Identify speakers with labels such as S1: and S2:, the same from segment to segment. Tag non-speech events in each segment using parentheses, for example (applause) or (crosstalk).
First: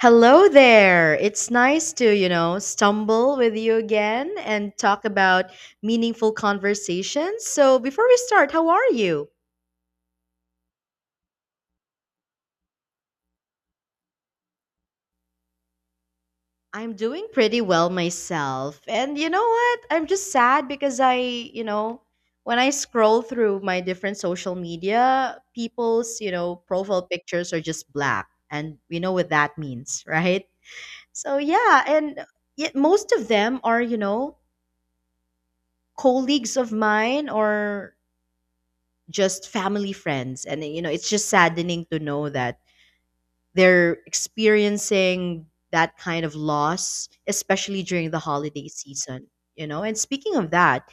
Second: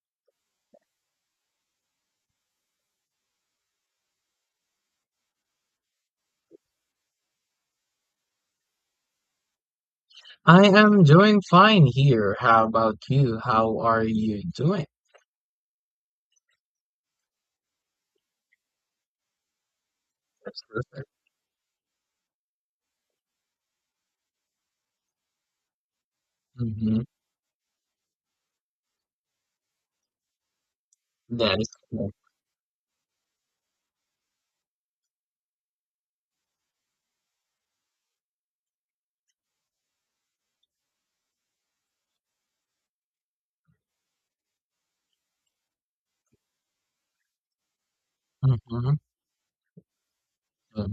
S1: Hello there. It's nice to, stumble with you again and talk about meaningful conversations. So, before we start, how are you?
S2: I am doing fine here. How about you? How are you doing?
S1: I'm doing pretty well myself. And you know what? I'm just
S2: That's
S1: sad because
S2: perfect.
S1: when I scroll through my different social media, people's
S2: Mm-hmm.
S1: profile pictures are just black. And we know what that means, (laughs) right? So,
S2: That is
S1: yeah.
S2: cool.
S1: And yet most of them are, colleagues of mine or just family friends, and it's just saddening to know that they're experiencing that kind of loss, especially during the holiday
S2: Mm-hmm.
S1: season, and speaking of that,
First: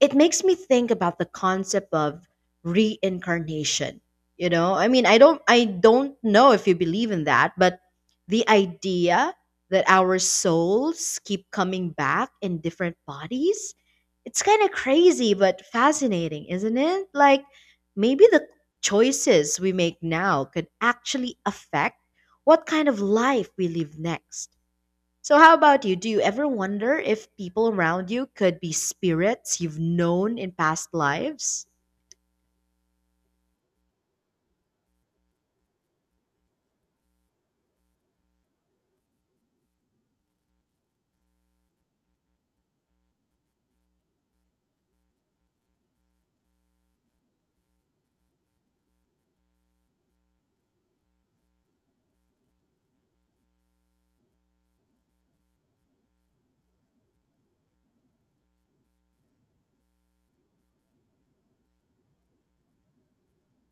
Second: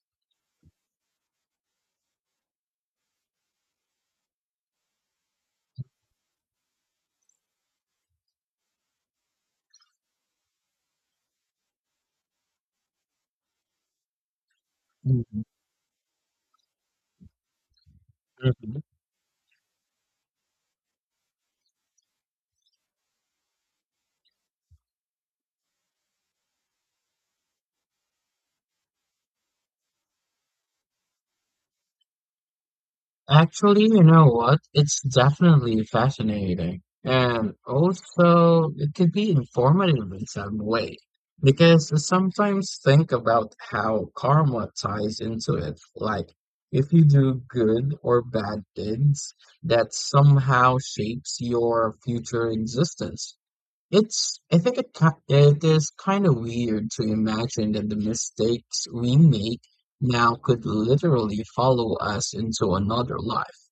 S1: it makes me think about the concept of reincarnation. I don't know if you believe in that, but the idea that our souls keep coming back in different bodies, it's kind of crazy
S2: Mm-hmm.
S1: but fascinating, isn't it? Like, maybe the
S2: hmm
S1: choices we make now could actually affect what kind of life we live next. So, how about you? Do you ever wonder if people around you could be spirits you've known in past lives?
S2: Actually, you know what? It's definitely fascinating. And also, it could be informative in some way. Because I sometimes think about how karma ties into it. Like, if you do good or bad deeds, that somehow shapes your future existence. It's, I think it, ki- It is kind of weird to imagine that the mistakes we make now could literally follow us into another life.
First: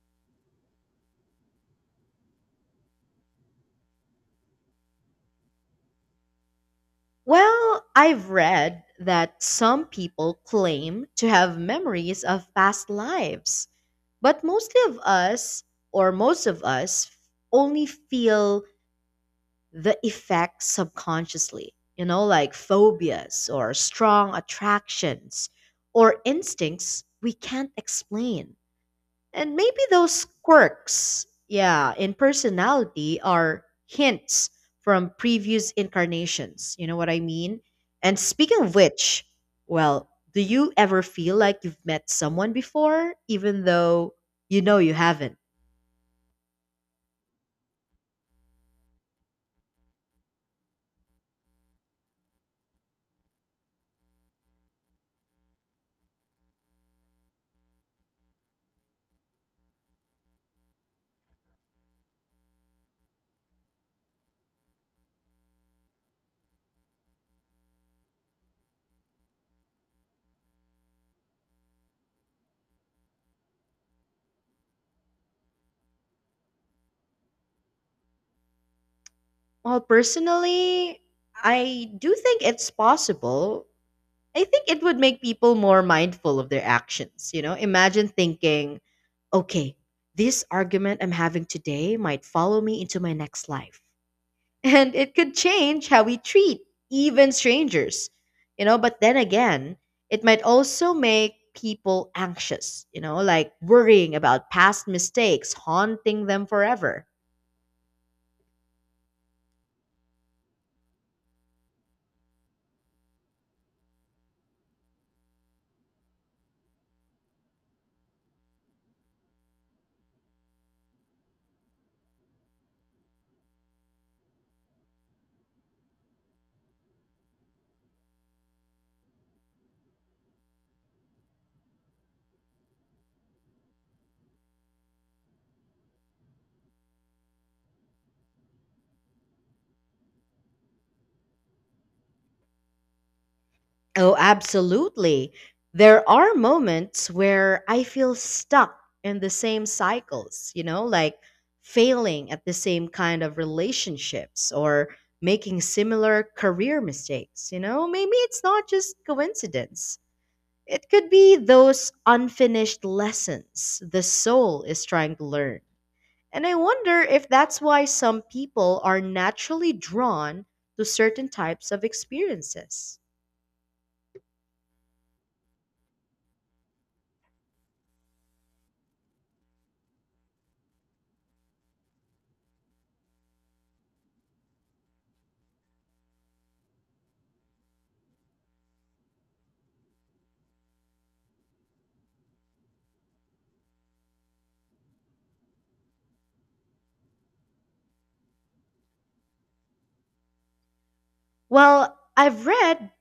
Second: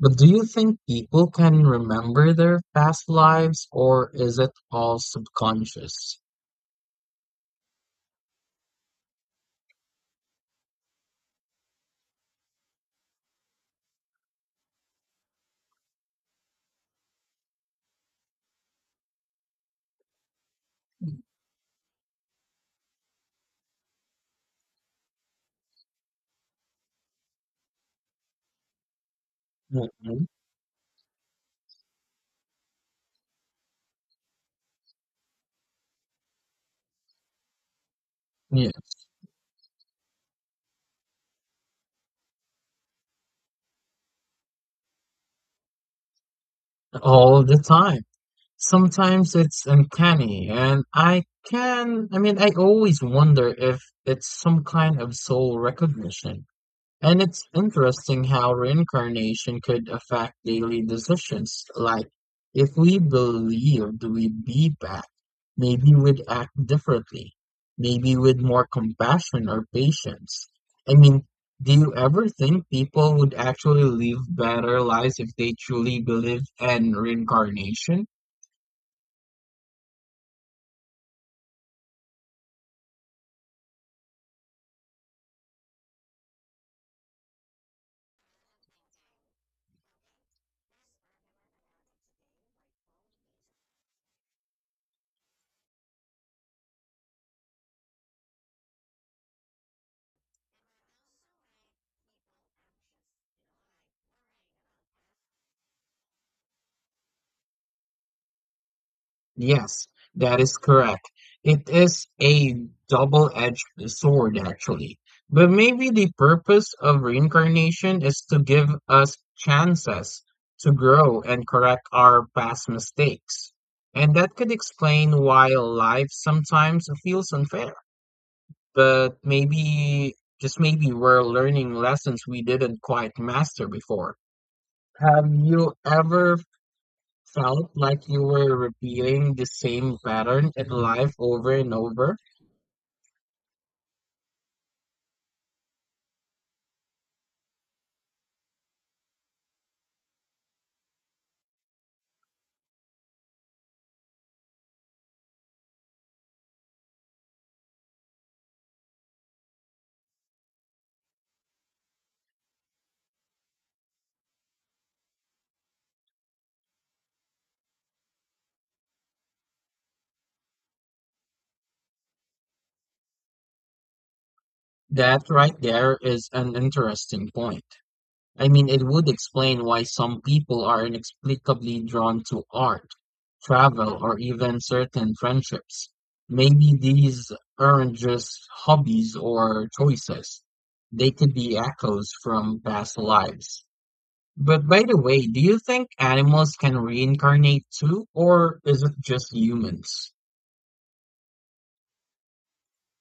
S2: But do you think people can remember their past lives, or is it all subconscious?
S1: Well, I've read that some people claim to have memories of past lives, but most of us only feel the effects subconsciously, you know, like phobias or strong attractions or instincts we can't explain. And maybe those
S2: Mhm.
S1: quirks, yeah, in personality are hints from previous incarnations. You know what I mean? And speaking
S2: Yeah,
S1: of which, well, do you ever feel like you've met someone before, even though you know you haven't?
S2: all the time. Sometimes it's uncanny, and I mean, I always wonder if it's some kind of soul recognition. And it's interesting how reincarnation could affect daily decisions. Like, if we believed we'd be back, maybe we'd act differently, maybe with more compassion or patience. I mean, do you ever think people would actually live better lives if they truly believed in reincarnation?
S1: Well, personally, I do think it's possible. I think it would make people more mindful of their actions. You know, imagine thinking, okay, this argument I'm having today might follow me into my next life. (laughs) And it could change how we treat even strangers. You know, but then again, it might also make people anxious, you know, like worrying about past mistakes haunting them forever.
S2: Yes, that is correct. It is a double-edged sword, actually. But maybe the purpose of reincarnation is to give us chances to grow and correct our past mistakes. And that could explain why life sometimes feels unfair. But maybe, just maybe, we're learning lessons we didn't quite master before. Have you ever felt like you were repeating the same pattern in life over and over?
S1: Oh, absolutely. There are moments where I feel stuck in the same cycles, you know, like failing at the same kind of relationships or making similar career mistakes, you know? Maybe it's not just coincidence. It could be those unfinished lessons the soul is trying to learn. And I wonder if that's why some people are naturally drawn to certain types of experiences.
S2: That right there is an interesting point. I mean, it would explain why some people are inexplicably drawn to art, travel, or even certain friendships. Maybe these aren't just hobbies or choices. They could be echoes from past lives. But by the way, do you think animals can reincarnate too, or is it just humans?
S1: Well, I've read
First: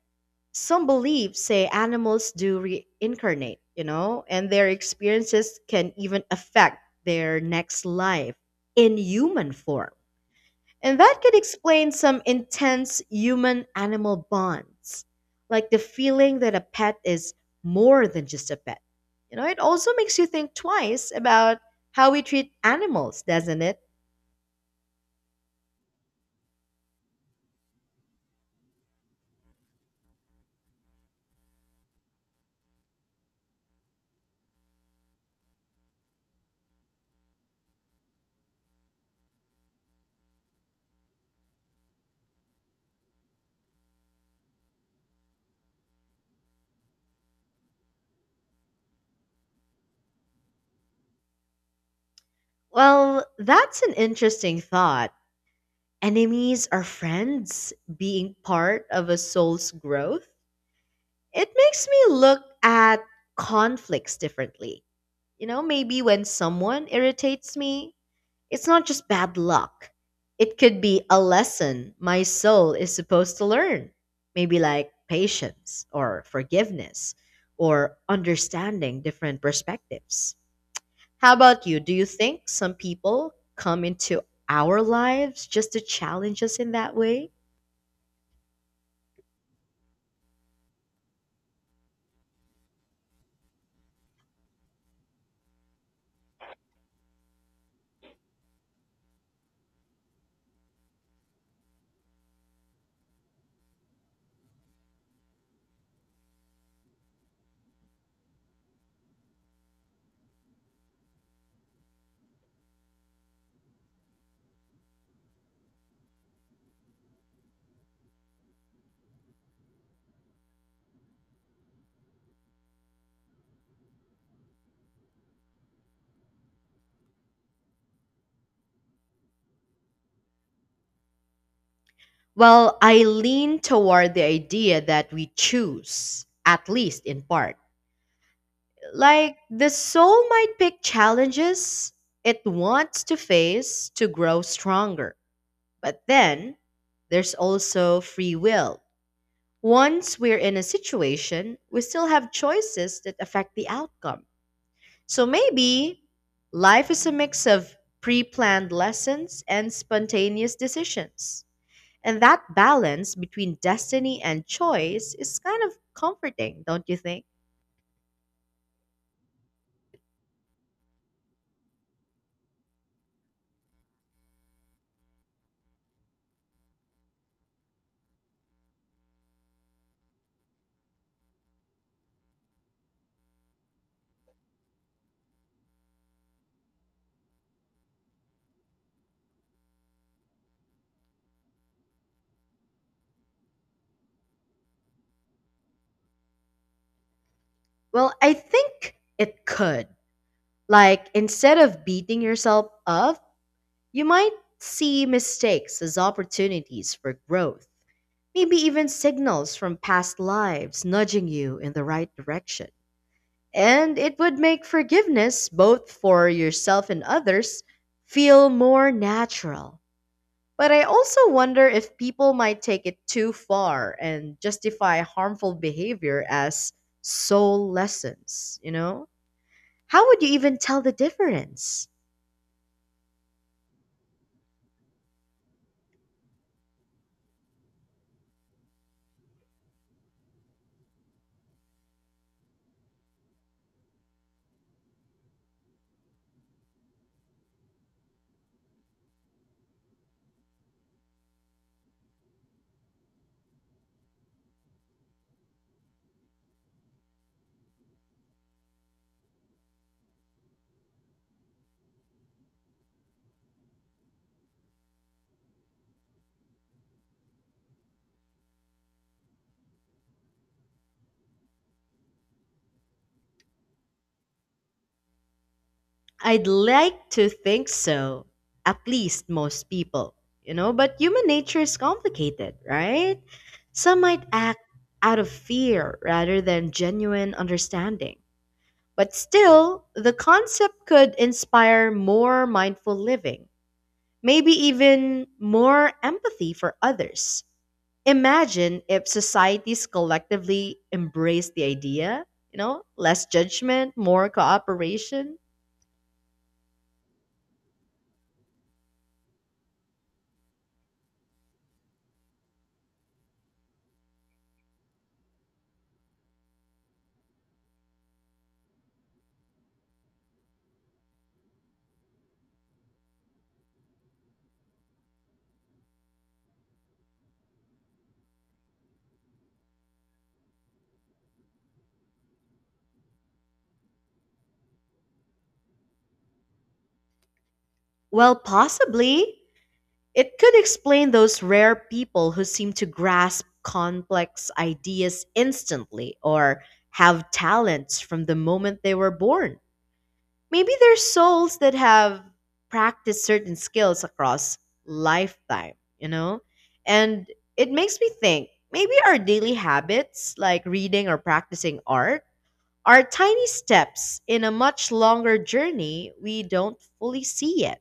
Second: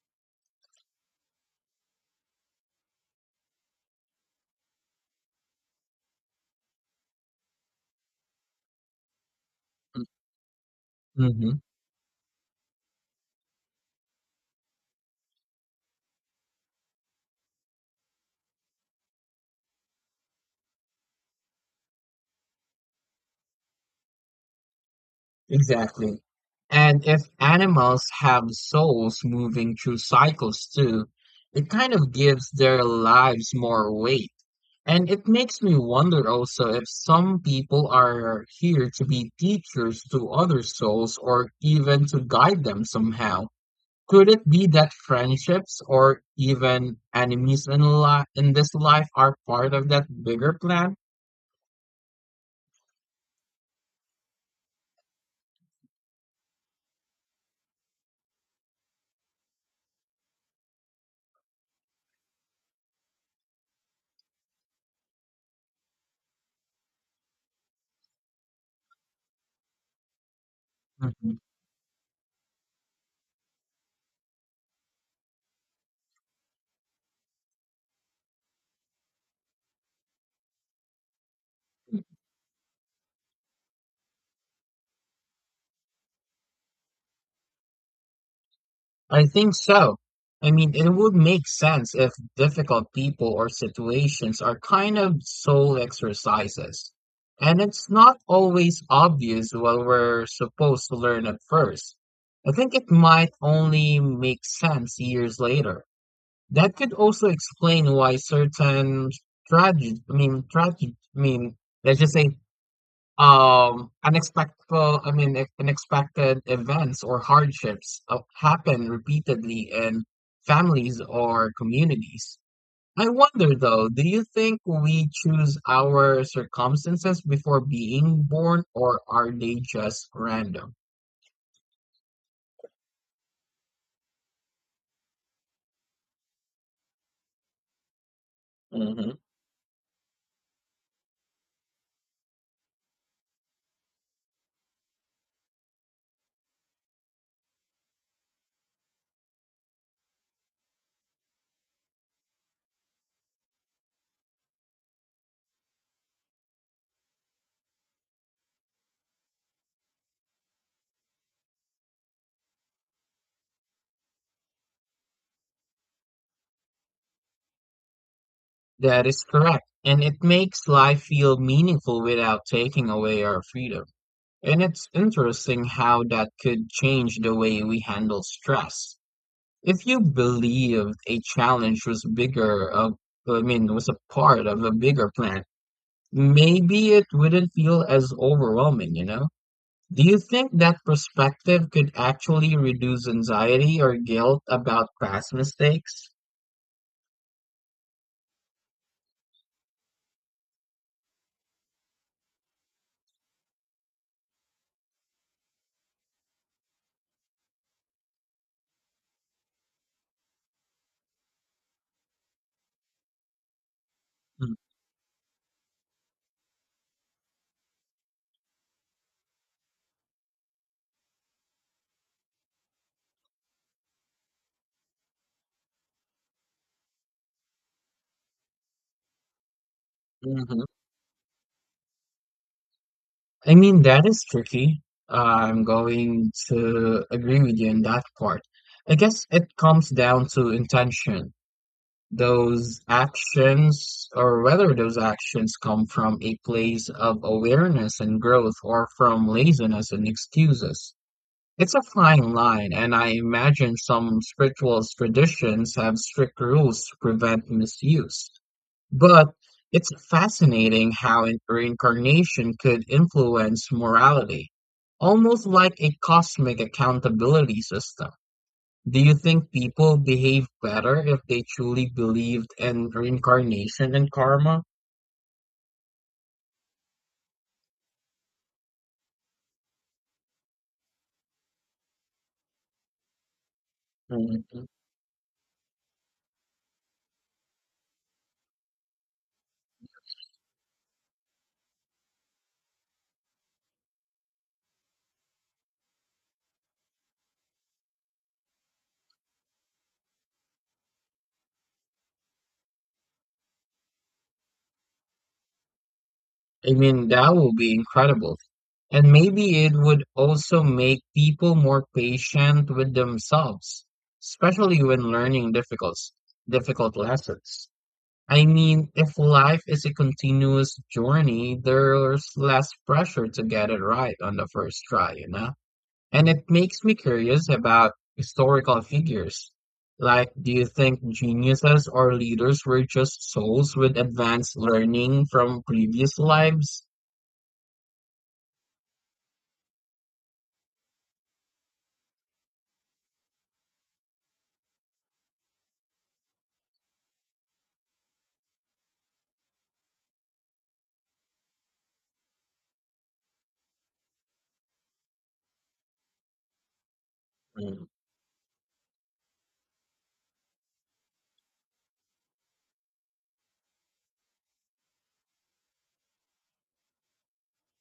S1: some beliefs say animals do reincarnate, you know, and their experiences can even affect their next life in human form.
S2: Mm.
S1: And that could
S2: Mhm.
S1: explain some intense human animal bonds, like the feeling that a pet is more than just a pet. You know, it also makes you think twice about how we treat animals, doesn't it?
S2: Exactly. And if animals have souls moving through cycles too, it kind of gives their lives more weight. And it makes me wonder also if some people are here to be teachers to other souls or even to guide them somehow. Could it be that friendships or even enemies in this life are part of that bigger plan?
S1: Well, that's an interesting thought. Enemies are friends being part of a soul's growth. It makes me look at conflicts differently. You know, maybe when someone irritates me, it's not just bad luck. It could be a
S2: Mm-hmm.
S1: lesson my soul is supposed to learn. Maybe like patience or forgiveness or understanding different perspectives. How about you? Do you think some people come into our lives just to challenge us in that way?
S2: I think so. I mean, it would make sense if difficult people or situations are kind of soul exercises. And it's not always obvious what we're supposed to learn at first. I think it might only make sense years later. That could also explain why certain tragedy, I mean, let's just say, unexpected, I mean, unexpected events or hardships, happen repeatedly in families or communities. I wonder though, do you think we choose our circumstances before being born, or are they just random?
S1: Well, I lean toward the idea that we choose, at least in part.
S2: hmm
S1: Like, the soul might pick challenges it wants to face to grow stronger. But then, there's also free will. Once we're in a situation, we still have choices that affect the outcome. So maybe life is a mix of pre planned lessons and spontaneous decisions. And that balance between destiny and choice is kind of comforting, don't you think?
S2: that is correct, and it makes life feel meaningful without taking away our freedom. And it's interesting how that could change the way we handle stress. If you believed a challenge was I mean, was a part of a bigger plan, maybe it wouldn't feel as overwhelming, you know? Do you think that perspective could actually reduce anxiety or guilt about past mistakes?
S1: Well, I think it could. Like, instead of beating yourself up, you might see mistakes as opportunities for growth. Maybe even signals from past lives nudging you in the right direction. And it would make forgiveness, both for yourself and others, feel more natural. But I also wonder if people might take it too far and justify harmful behavior as soul lessons, you know? How would you even
S2: Mm-hmm.
S1: tell the difference?
S2: I mean, that is tricky. I'm going to agree with you in that part. I guess it comes down to intention. Those actions, or whether those actions come from a place of awareness and growth or from laziness and excuses. It's a fine line, and I imagine some spiritual traditions have strict rules to prevent misuse. But it's fascinating how reincarnation could influence morality, almost like a cosmic accountability system. Do you think people behave better if they truly believed in reincarnation and karma?
S1: I'd like to think so, at least most people, you know? But human nature is complicated, right? Some might act
S2: Mhm.
S1: out of fear rather than genuine understanding. But still, the concept could inspire more mindful living. Maybe even more empathy for others. Imagine if societies collectively embraced the idea, you know, less judgment, more cooperation.
S2: I mean, that would be incredible. And maybe it would also make people more patient with themselves, especially when learning difficult lessons. I mean, if life is a continuous journey, there's less pressure to get it right on the first try, you know? And it makes me curious about historical figures. Like, do you think geniuses or leaders were just souls with advanced learning from previous lives?
S1: Well, possibly. It could explain those rare people who seem to grasp complex ideas instantly or have talents from the moment they were born. Maybe there's souls that have practiced certain skills across lifetime, you know? And it
S2: Mm.
S1: makes me think maybe our daily habits, like reading or practicing art, are tiny steps in a much longer journey we don't fully see yet.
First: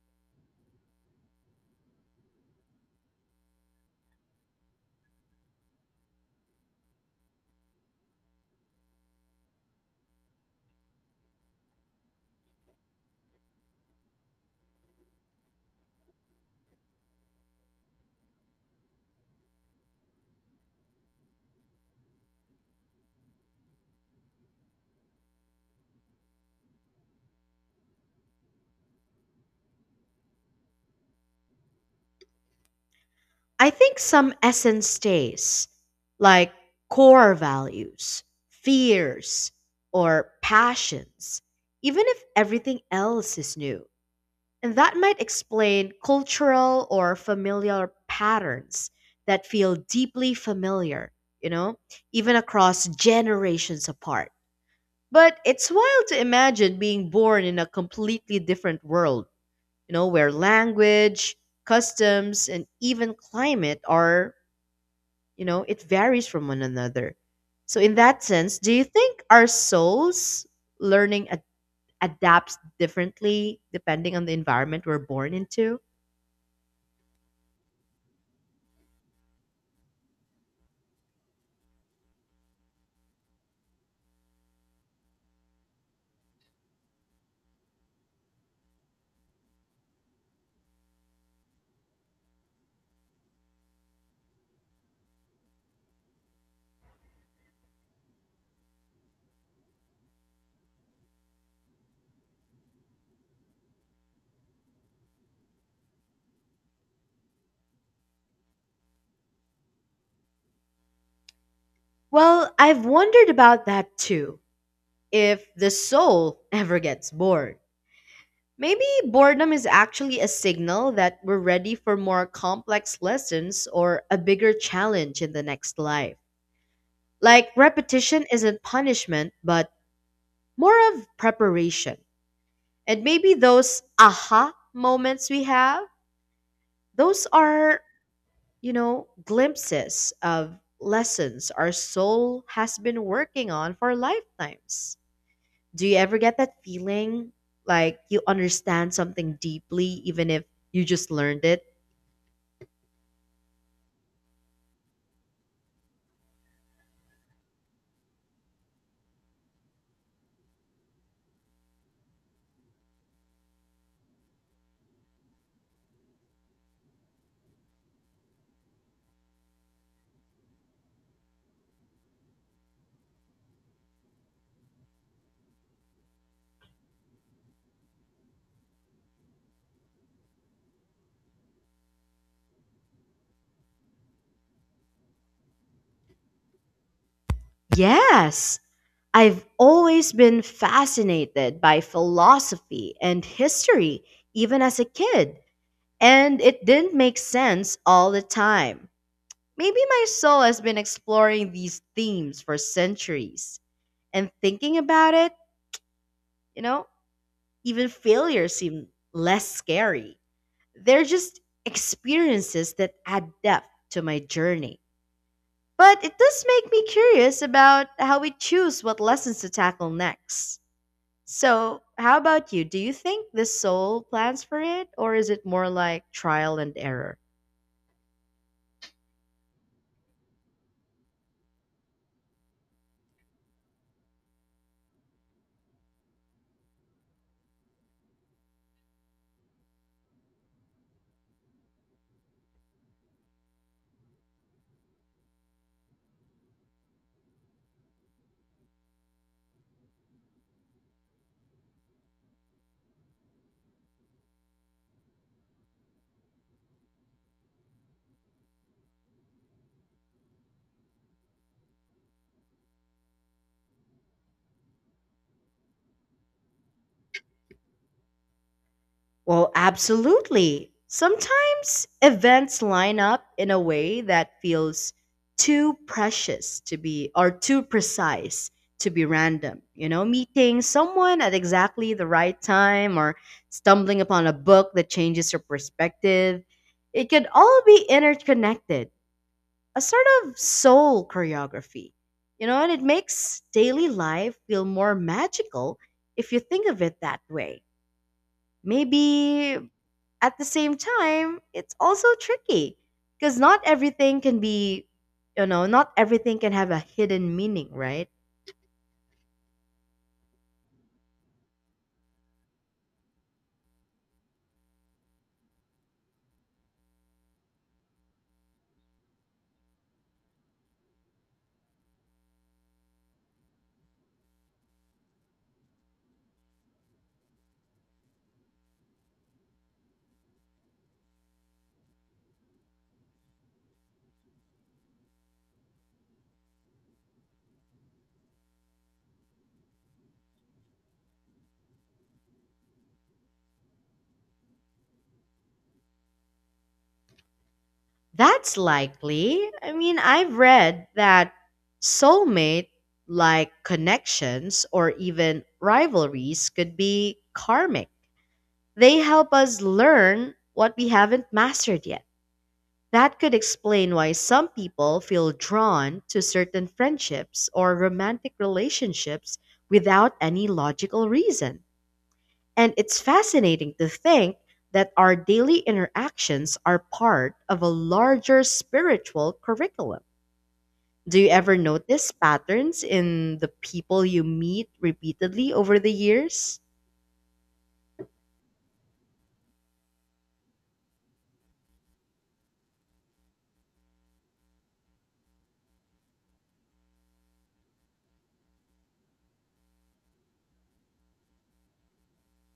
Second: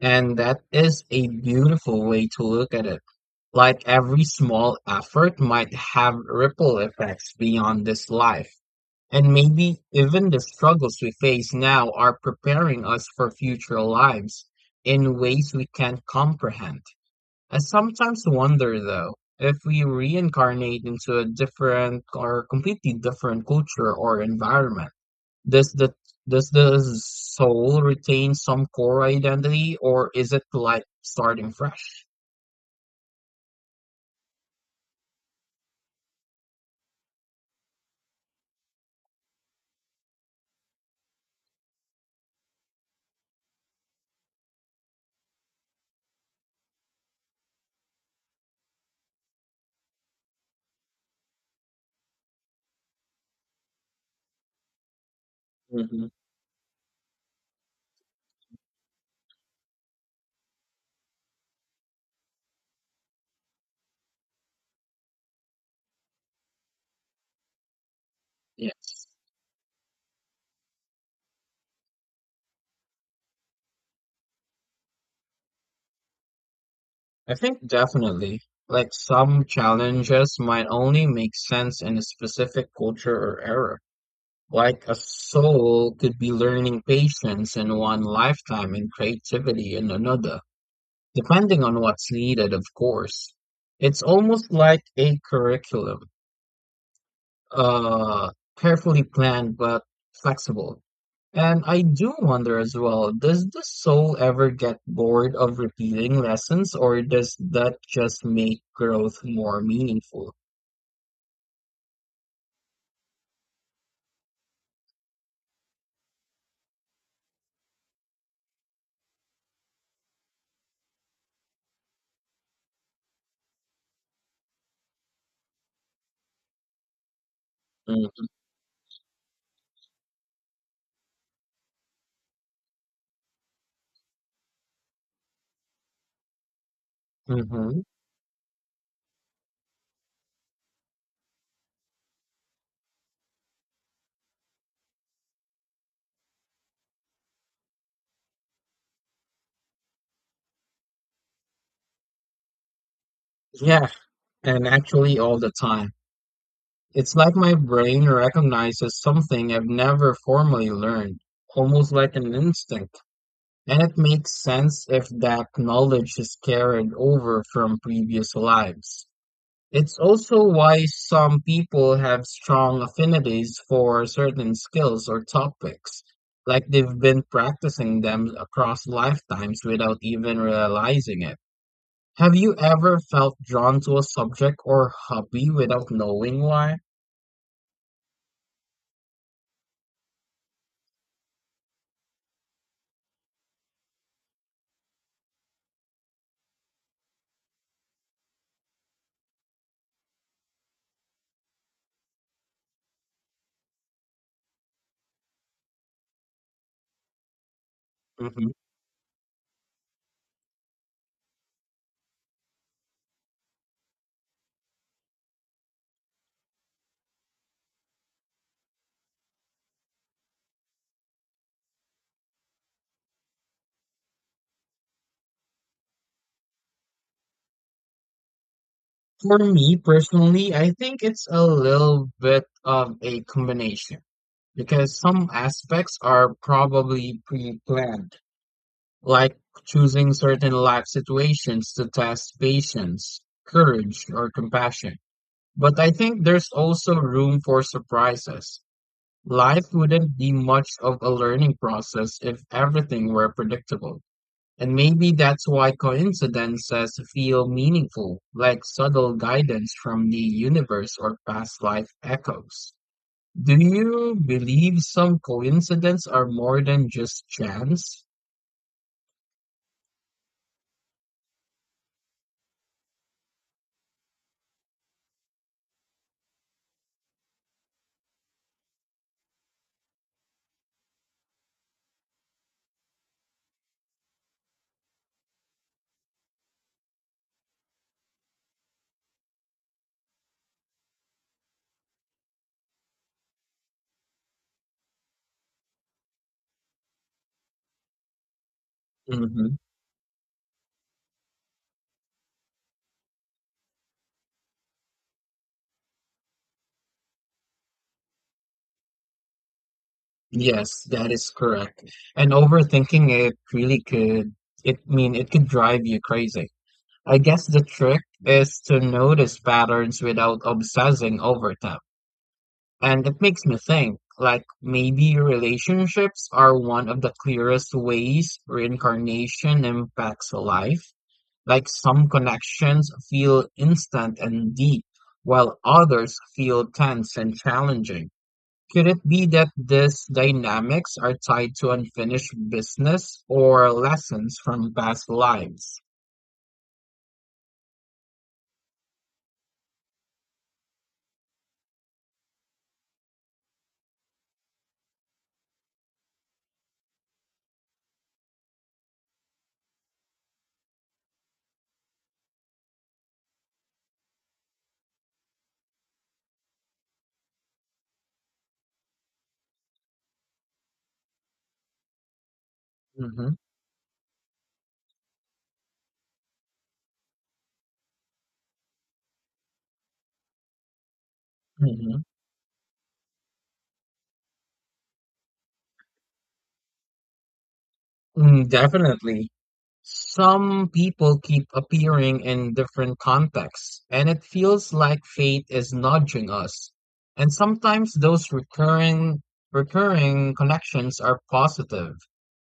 S2: And that is a beautiful way to look at it. Like every small effort might have ripple effects beyond this life. And maybe even the struggles we face now are preparing us for future lives in ways we can't comprehend. I sometimes wonder though, if we reincarnate into a different or completely different culture or environment, does the does the soul retain some core identity, or is it like starting fresh?
S1: I think some essence stays, like core values, fears, or passions, even if everything else is new. And that might explain cultural or familiar patterns that feel deeply familiar, you know, even across generations apart. But it's wild
S2: hmm
S1: to imagine being born in a completely different world, you know, where language, customs, and even climate are, it varies from one another. So, in that sense, do you
S2: Yes.
S1: think our souls learning ad- adapts differently depending on the environment we're born into?
S2: I think definitely. Like some challenges might only make sense in a specific culture or era. Like a soul could be learning patience in one lifetime and creativity in another, depending on what's needed, of course. It's almost like a curriculum, uh, carefully planned but flexible. And I do wonder as well, does the soul ever get bored of repeating lessons, or does that just make growth more meaningful?
S1: Well, I've wondered about that too. If the soul (laughs) ever gets bored, maybe boredom is actually a signal that we're ready for more complex lessons or a bigger challenge in the next life. Like repetition isn't punishment, but more of preparation. And maybe those aha moments we have, those
S2: Mm-hmm.
S1: are, you know, glimpses of lessons our soul has been working on for lifetimes. Do you ever get that feeling like you understand something deeply even if you just learned it?
S2: Yeah, and actually all the time. It's like my brain recognizes something I've never formally learned, almost like an instinct. And it makes sense if that knowledge is carried over from previous lives. It's also why some people have strong affinities for certain skills or topics, like they've been practicing them across lifetimes without even realizing it. Have you ever felt drawn to a subject or hobby without knowing why?
S1: Yes. I've always been fascinated by philosophy and history, even as a kid, and it didn't make sense all the time. Maybe my soul has been exploring these themes for centuries, and thinking about it, you know, even failure
S2: Mhm.
S1: seemed less scary. They're just experiences that add depth to my journey. But it does make me curious about how we choose what lessons to tackle next. So, how about you? Do you think the soul plans for it, or is it more like trial and error?
S2: For me personally, I think it's a little bit of a combination, because some aspects are probably pre-planned, like choosing certain life situations to test patience, courage, or compassion. But I think there's also room for surprises. Life wouldn't be much of a learning process if everything were predictable. And maybe that's why coincidences feel meaningful, like subtle guidance from the universe or past life echoes. Do you believe some coincidences are more than just chance?
S1: Well, absolutely. Sometimes events line up in a way that feels too precise to be random. You know, meeting someone at exactly the right time or stumbling upon a book that changes your perspective. It could all be interconnected, a sort of soul choreography. You know, and it makes daily life feel more magical if you think of it that way.
S2: Mhm.
S1: Maybe at the same time, it's also tricky because not everything can be, you know, not everything can have a hidden meaning, right?
S2: Yes, that is correct. And overthinking it really could, it mean it could drive you crazy. I guess the trick is to notice patterns without obsessing over them. And it makes me think, like maybe relationships are one of the clearest ways reincarnation impacts life. Like some connections feel instant and deep, while others feel tense and challenging. Could it be that these dynamics are tied to unfinished business or lessons from past lives?
S1: That's likely. I mean, I've read that soulmate like connections or even rivalries could be karmic. They help us learn what we haven't mastered yet. That could explain why some people feel drawn to certain friendships or romantic relationships without any logical reason. And it's
S2: hmm
S1: fascinating to think that our daily interactions are part of a larger spiritual curriculum. Do you ever
S2: hmm
S1: notice patterns in the people you meet repeatedly over the years?
S2: Mm, definitely. Some people keep appearing in different contexts, and it feels like fate is nudging us. And sometimes those recurring connections are positive.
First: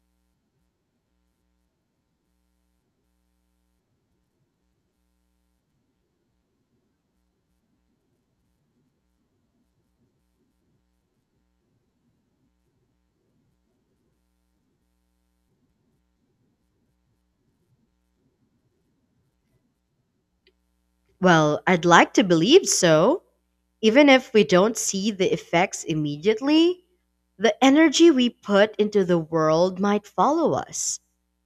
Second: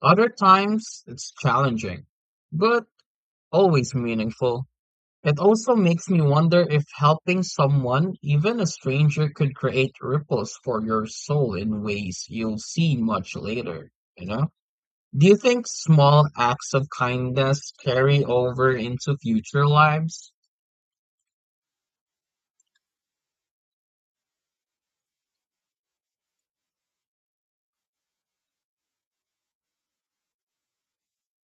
S2: Other times it's challenging, but always meaningful. It also makes me wonder if helping someone, even a stranger, could create ripples for your soul in ways you'll see much later, you know? Do you think small acts of kindness carry over into future lives?
S1: Well, I'd like to believe so. Even if we don't see the effects immediately, the energy we put into the world might follow us.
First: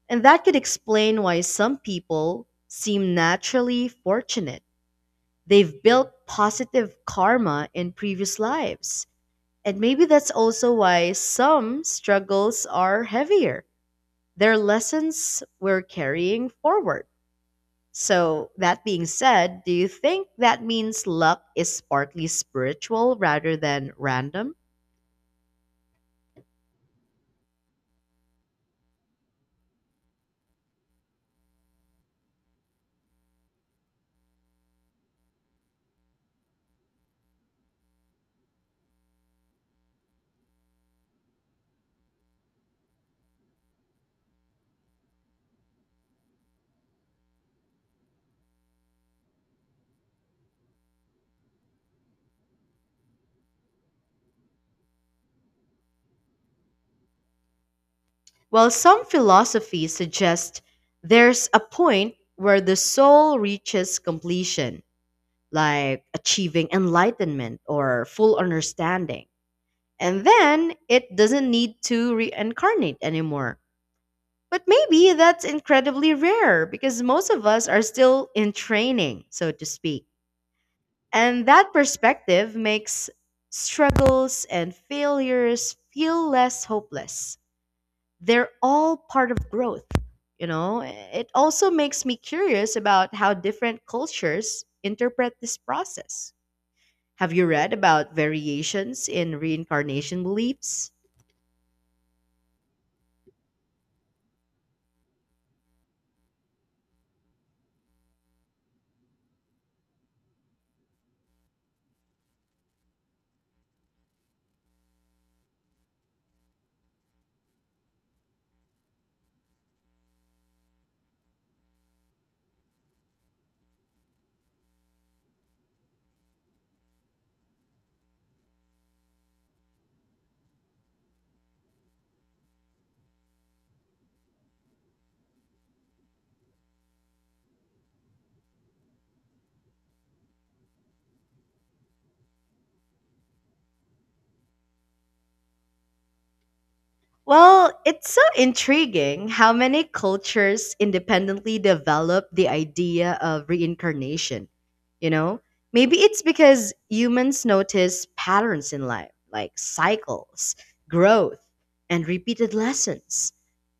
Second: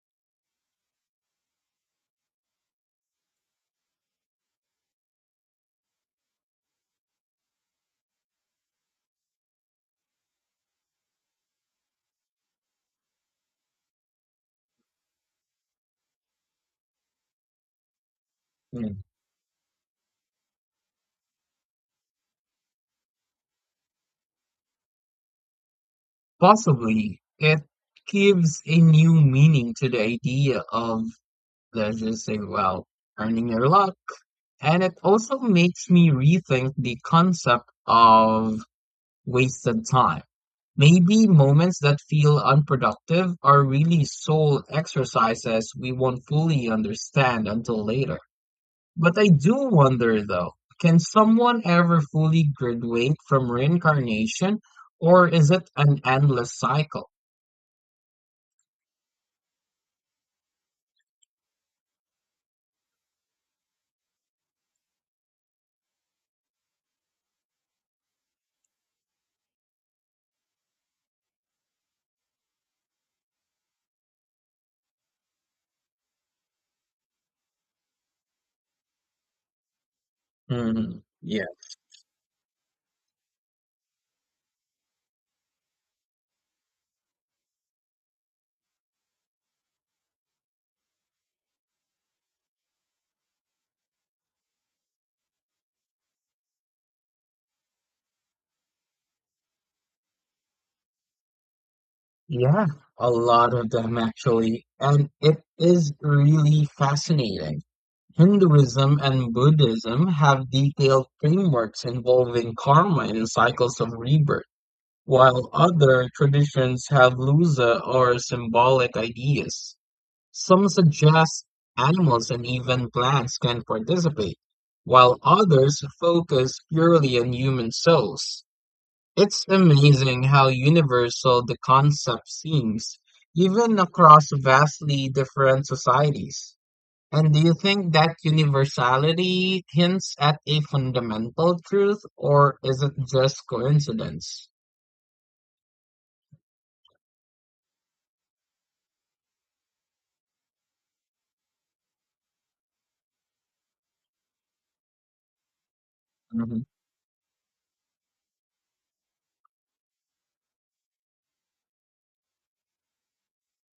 S1: And that could explain why some people seem naturally fortunate. They've built positive karma in previous lives. And maybe that's also why some struggles are heavier. They're lessons we're carrying forward. So, that
S2: Hmm.
S1: being said, do you think that means luck is partly spiritual rather than random?
S2: Possibly. It gives a new meaning to the idea of, let's just say, well, earning your luck. And it also makes me rethink the concept of wasted time. Maybe moments that feel unproductive are really soul exercises we won't fully understand until later. But I do wonder though, can someone ever fully graduate from reincarnation, or is it an endless cycle?
S1: While some philosophies suggest there's a point where the soul reaches completion, like achieving enlightenment or full understanding. And then it doesn't need to reincarnate anymore. But maybe that's incredibly rare because most of us are still in training, so to speak.
S2: Hmm, yeah.
S1: And that perspective makes struggles and failures feel less hopeless. They're all part of growth, you know? It also makes me curious about how different cultures interpret this process. Have you read about variations in reincarnation beliefs?
S2: Yeah, a lot of them actually. And it is really fascinating. Hinduism and Buddhism have detailed frameworks involving karma and cycles of rebirth. While other traditions have looser or symbolic ideas, some suggest animals and even plants can participate, while others focus purely on human souls. It's amazing how universal the concept seems, even across vastly different societies. And do you think that universality hints at a fundamental truth, or is it just coincidence?
S1: Well, it's so intriguing how many cultures independently develop the idea of reincarnation. You know, maybe it's
S2: Mhm.
S1: because humans notice patterns in life, like cycles, growth, and repeated lessons.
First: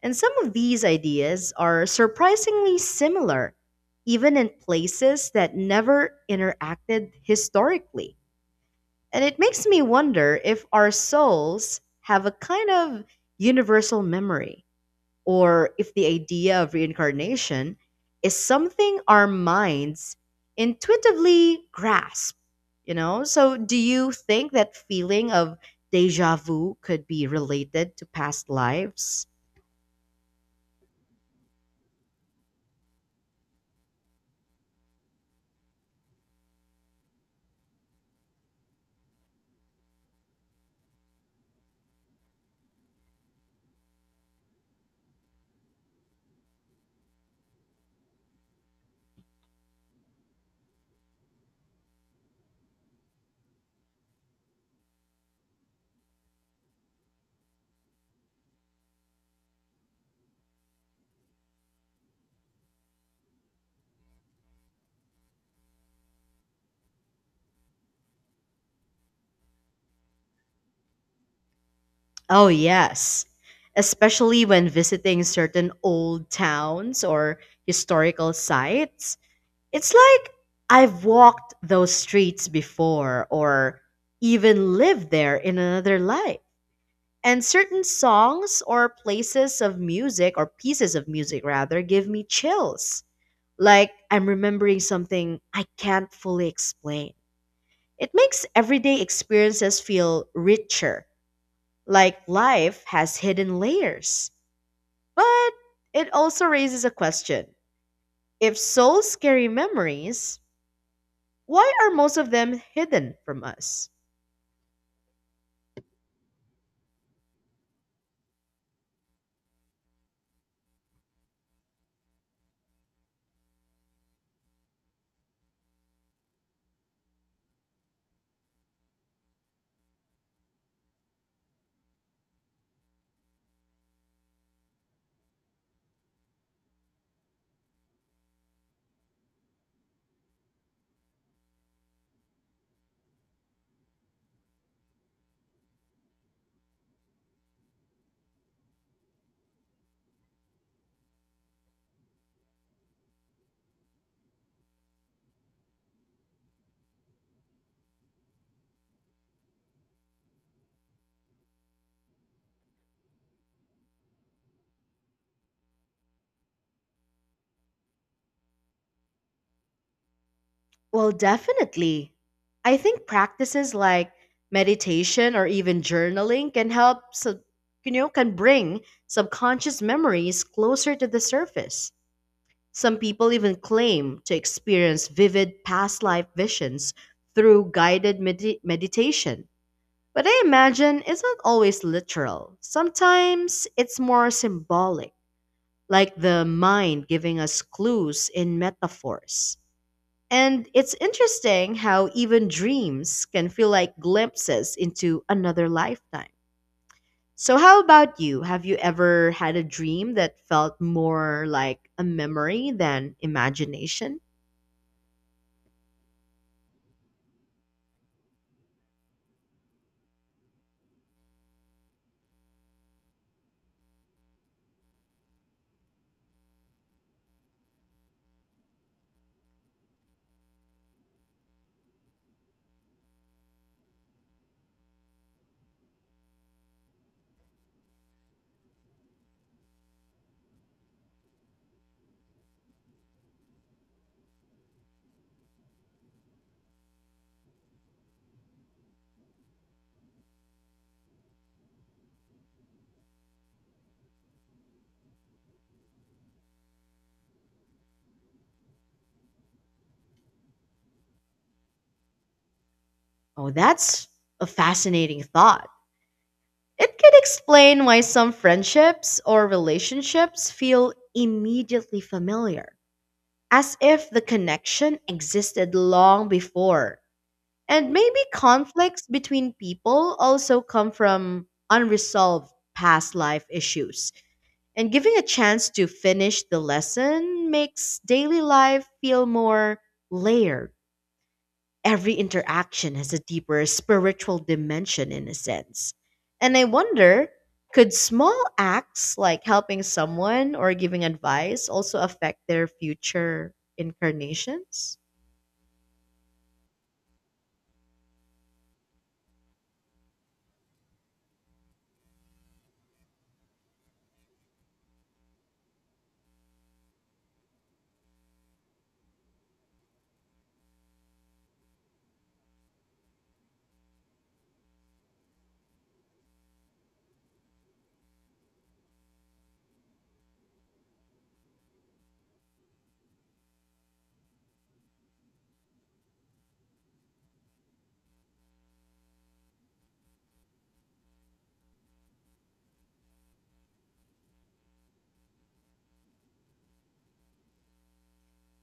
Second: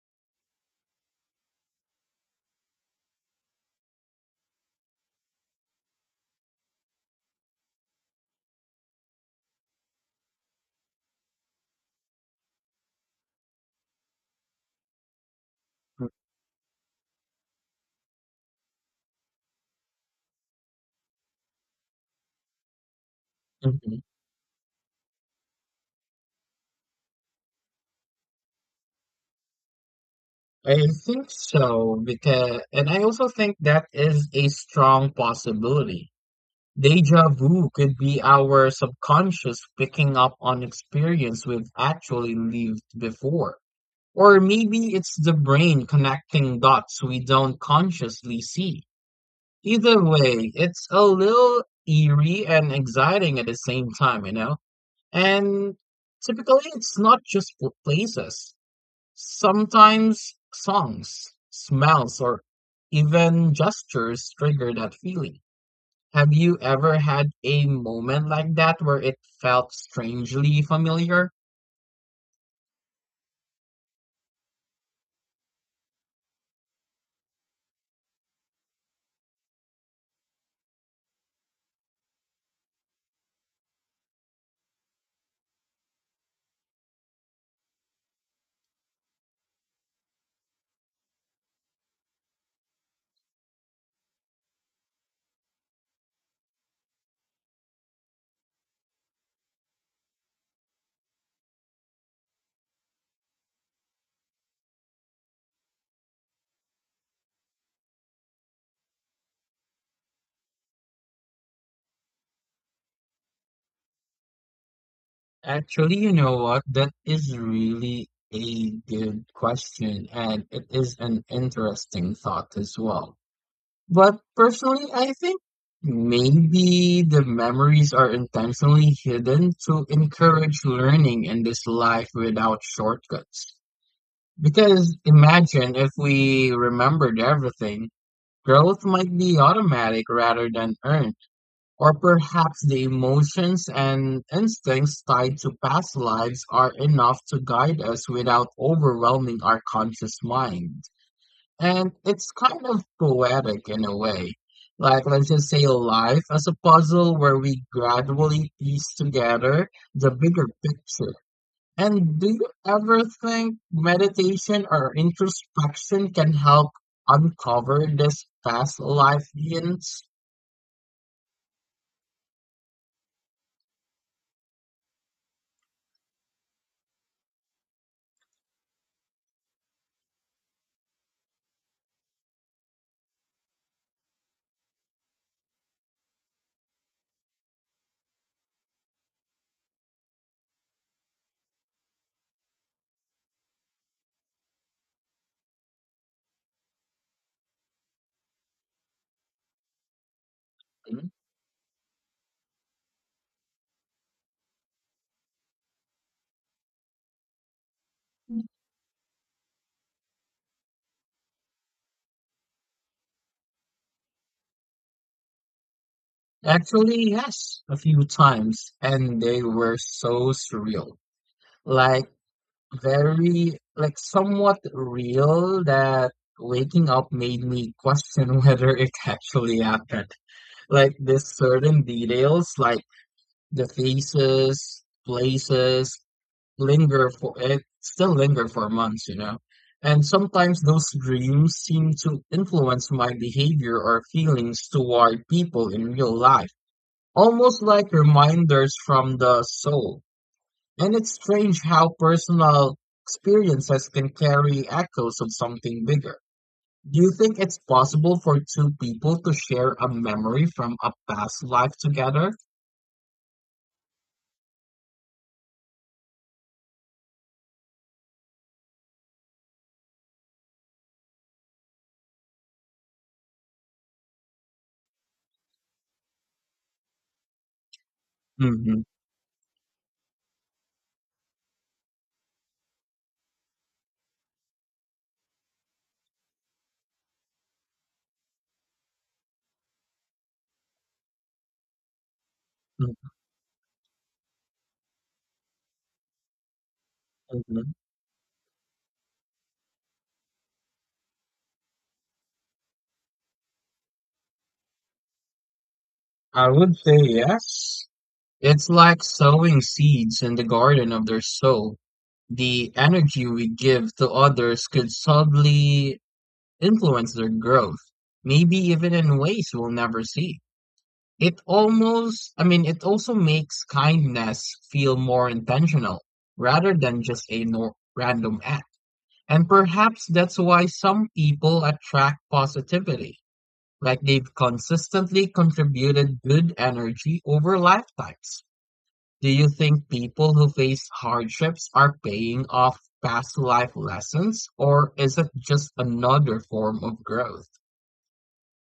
S1: And some of these ideas are surprisingly similar, even in places that never interacted historically. And it makes me wonder if our souls have a kind of universal memory, or if the idea of reincarnation is something our minds intuitively grasp, you know? So, do
S2: Mhm.
S1: you think that feeling of deja vu could be related to past lives?
S2: I think so, because, and I also think, that is a strong possibility. Deja vu could be our subconscious picking up on experience we've actually lived before. Or maybe it's the brain connecting dots we don't consciously see. Either way, it's a little eerie and exciting at the same time, you know? And typically, it's not just places. Sometimes songs, smells, or even gestures trigger that feeling. Have you ever had a moment like that where it felt strangely familiar?
S1: Oh, yes. Especially when visiting certain old towns or historical sites. It's like I've walked those streets before or even lived there in another life. And certain songs or places of music or pieces of music rather give me chills. Like I'm remembering something I can't fully explain. It makes everyday experiences feel richer, like life has hidden layers. But it also raises a question. If souls carry memories, why are most of them hidden from us?
S2: Actually, you know what? That is really a good question, and it is an interesting thought as well. But personally, I think maybe the memories are intentionally hidden to encourage learning in this life without shortcuts. Because imagine if we remembered everything, growth might be automatic rather than earned, or perhaps the emotions and instincts tied to past lives are enough to guide us without overwhelming our conscious mind. And it's kind of poetic in a way. Like, let's just say life as a puzzle where we gradually piece together the bigger picture. And do you ever think meditation or introspection can help uncover this past life hints?
S1: Well, definitely. I think practices like meditation or even journaling can help, can bring subconscious memories closer to the surface. Some people even claim to experience vivid past life visions through meditation. But I imagine it's not always literal. Sometimes it's more symbolic, like the mind giving us clues in metaphors. And it's interesting how even dreams can feel like glimpses into another lifetime. So, how about you? Have you ever had a dream that felt more like a memory than imagination?
S2: Actually, yes, a few times, and they were so surreal. Like very, like somewhat real, that waking up made me question (laughs) whether it actually happened. Like this certain details, like the faces, places, linger for it still linger for months, you know. And sometimes those dreams seem to influence my behavior or feelings toward people in real life, almost like reminders from the soul. And it's strange how personal experiences can carry echoes of something bigger. Do you think it's possible for two people to share a memory from a past life together?
S1: Oh, that's a fascinating thought. It could explain why some friendships or relationships feel immediately familiar, as if the connection existed long before. And maybe
S2: hmm
S1: conflicts between people also come from unresolved past life issues. And giving a chance to finish the lesson makes daily life feel more layered. Every interaction
S2: hmm
S1: has a deeper spiritual dimension in a sense. And I wonder, could small acts like helping someone or giving advice also affect their future incarnations?
S2: I would say yes. It's like sowing seeds in the garden of their soul. The energy we give to others could subtly influence their growth, maybe even in ways we'll never see. I mean, it also makes kindness feel more intentional rather than just a nor random act. And perhaps that's why some people attract positivity, like they've consistently contributed good energy over lifetimes. Do you think people who face hardships are paying off past life lessons, or is it just another form of growth?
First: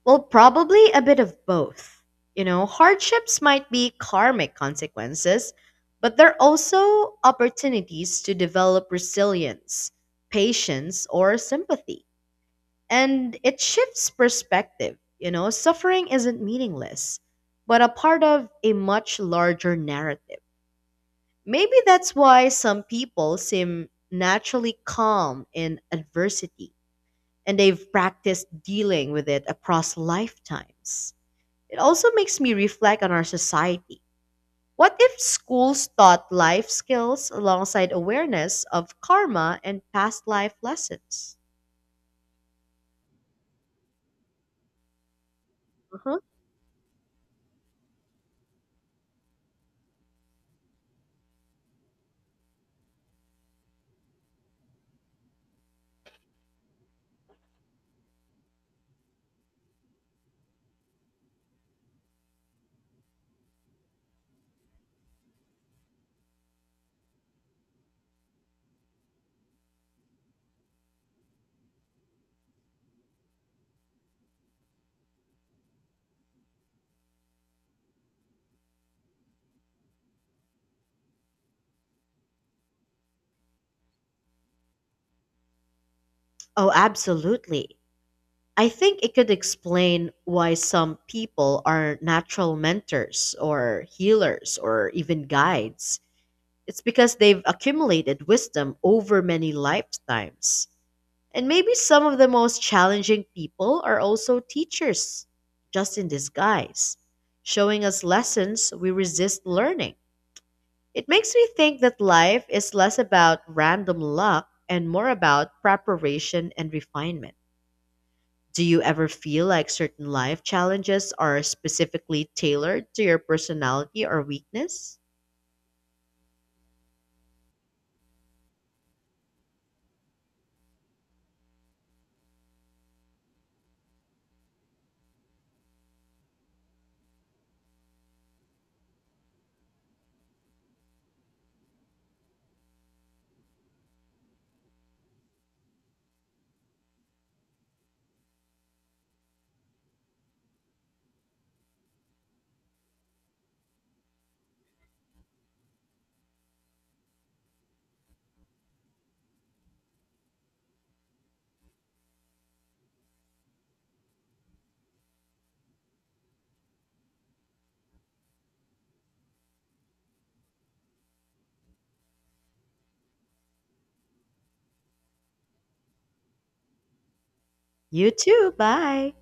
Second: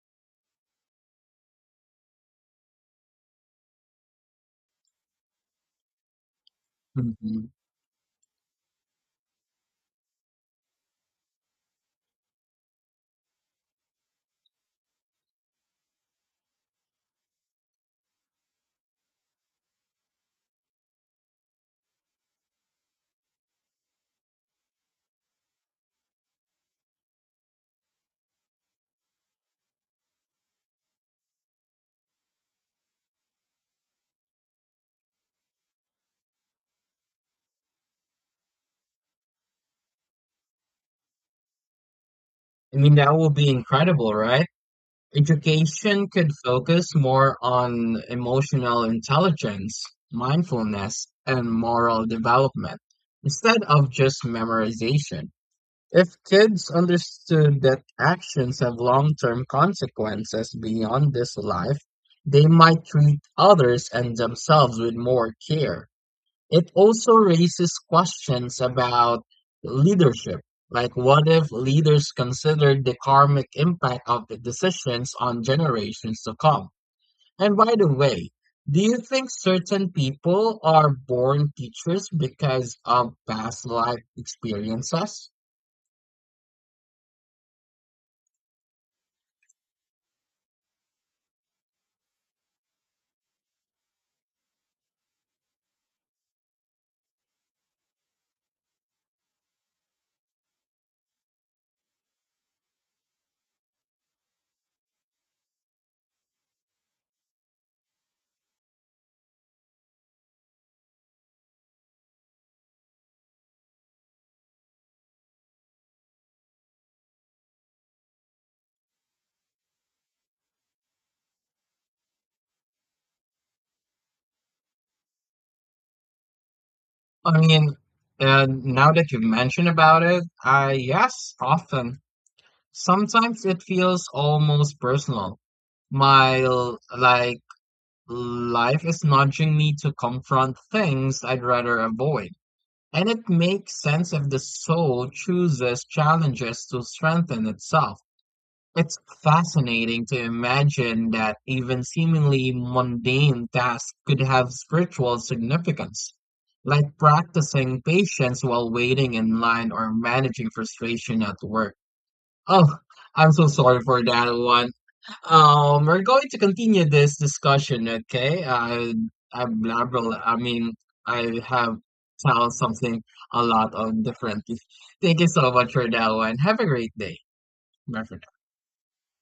S1: Well, probably a bit of both. You know, hardships might be karmic consequences, but they're also
S2: Mhm.
S1: opportunities to develop resilience, patience, or sympathy. And it shifts perspective. You know, suffering isn't meaningless, but a part of a much larger narrative. Maybe that's why some people seem naturally calm in adversity and they've practiced dealing with it across lifetimes. It also makes me reflect on our society. What if schools taught life skills alongside awareness of karma and past life lessons?
S2: I mean, that will be incredible, right? Education
S1: Mhm.
S2: could focus more on emotional intelligence, mindfulness, and moral development instead of just memorization. If kids understood that actions have long-term consequences beyond this life, they might treat others and themselves with more care. It also raises questions about leadership. Like, what if leaders considered the karmic impact of the decisions on generations to come? And by the way, do you think certain people are born teachers because of past life experiences?
S1: Oh, absolutely. I think it could explain why some people are natural mentors or healers or even guides. It's because they've accumulated wisdom over many lifetimes. And maybe some of the most challenging people are also teachers, just in disguise, showing us lessons we resist learning. It makes me think that life is less about random luck and more about preparation and refinement. Do you ever feel like certain life challenges are specifically tailored to your personality or weakness?
S2: I mean, now that you've mentioned about it, I yes, often. Sometimes it feels almost personal. Like life is nudging me to confront things I'd rather avoid. And it makes sense if the soul chooses challenges to strengthen itself. It's fascinating to imagine that even seemingly mundane tasks could have spiritual significance, like practicing patience while waiting in line or managing frustration at work. Oh, I'm so sorry for that one. We're going to continue this discussion, okay? I blabber, I mean, I have tell something a lot of differently. Thank you so much for that one. Have a great day, my
S1: You
S2: friend.
S1: too. Bye.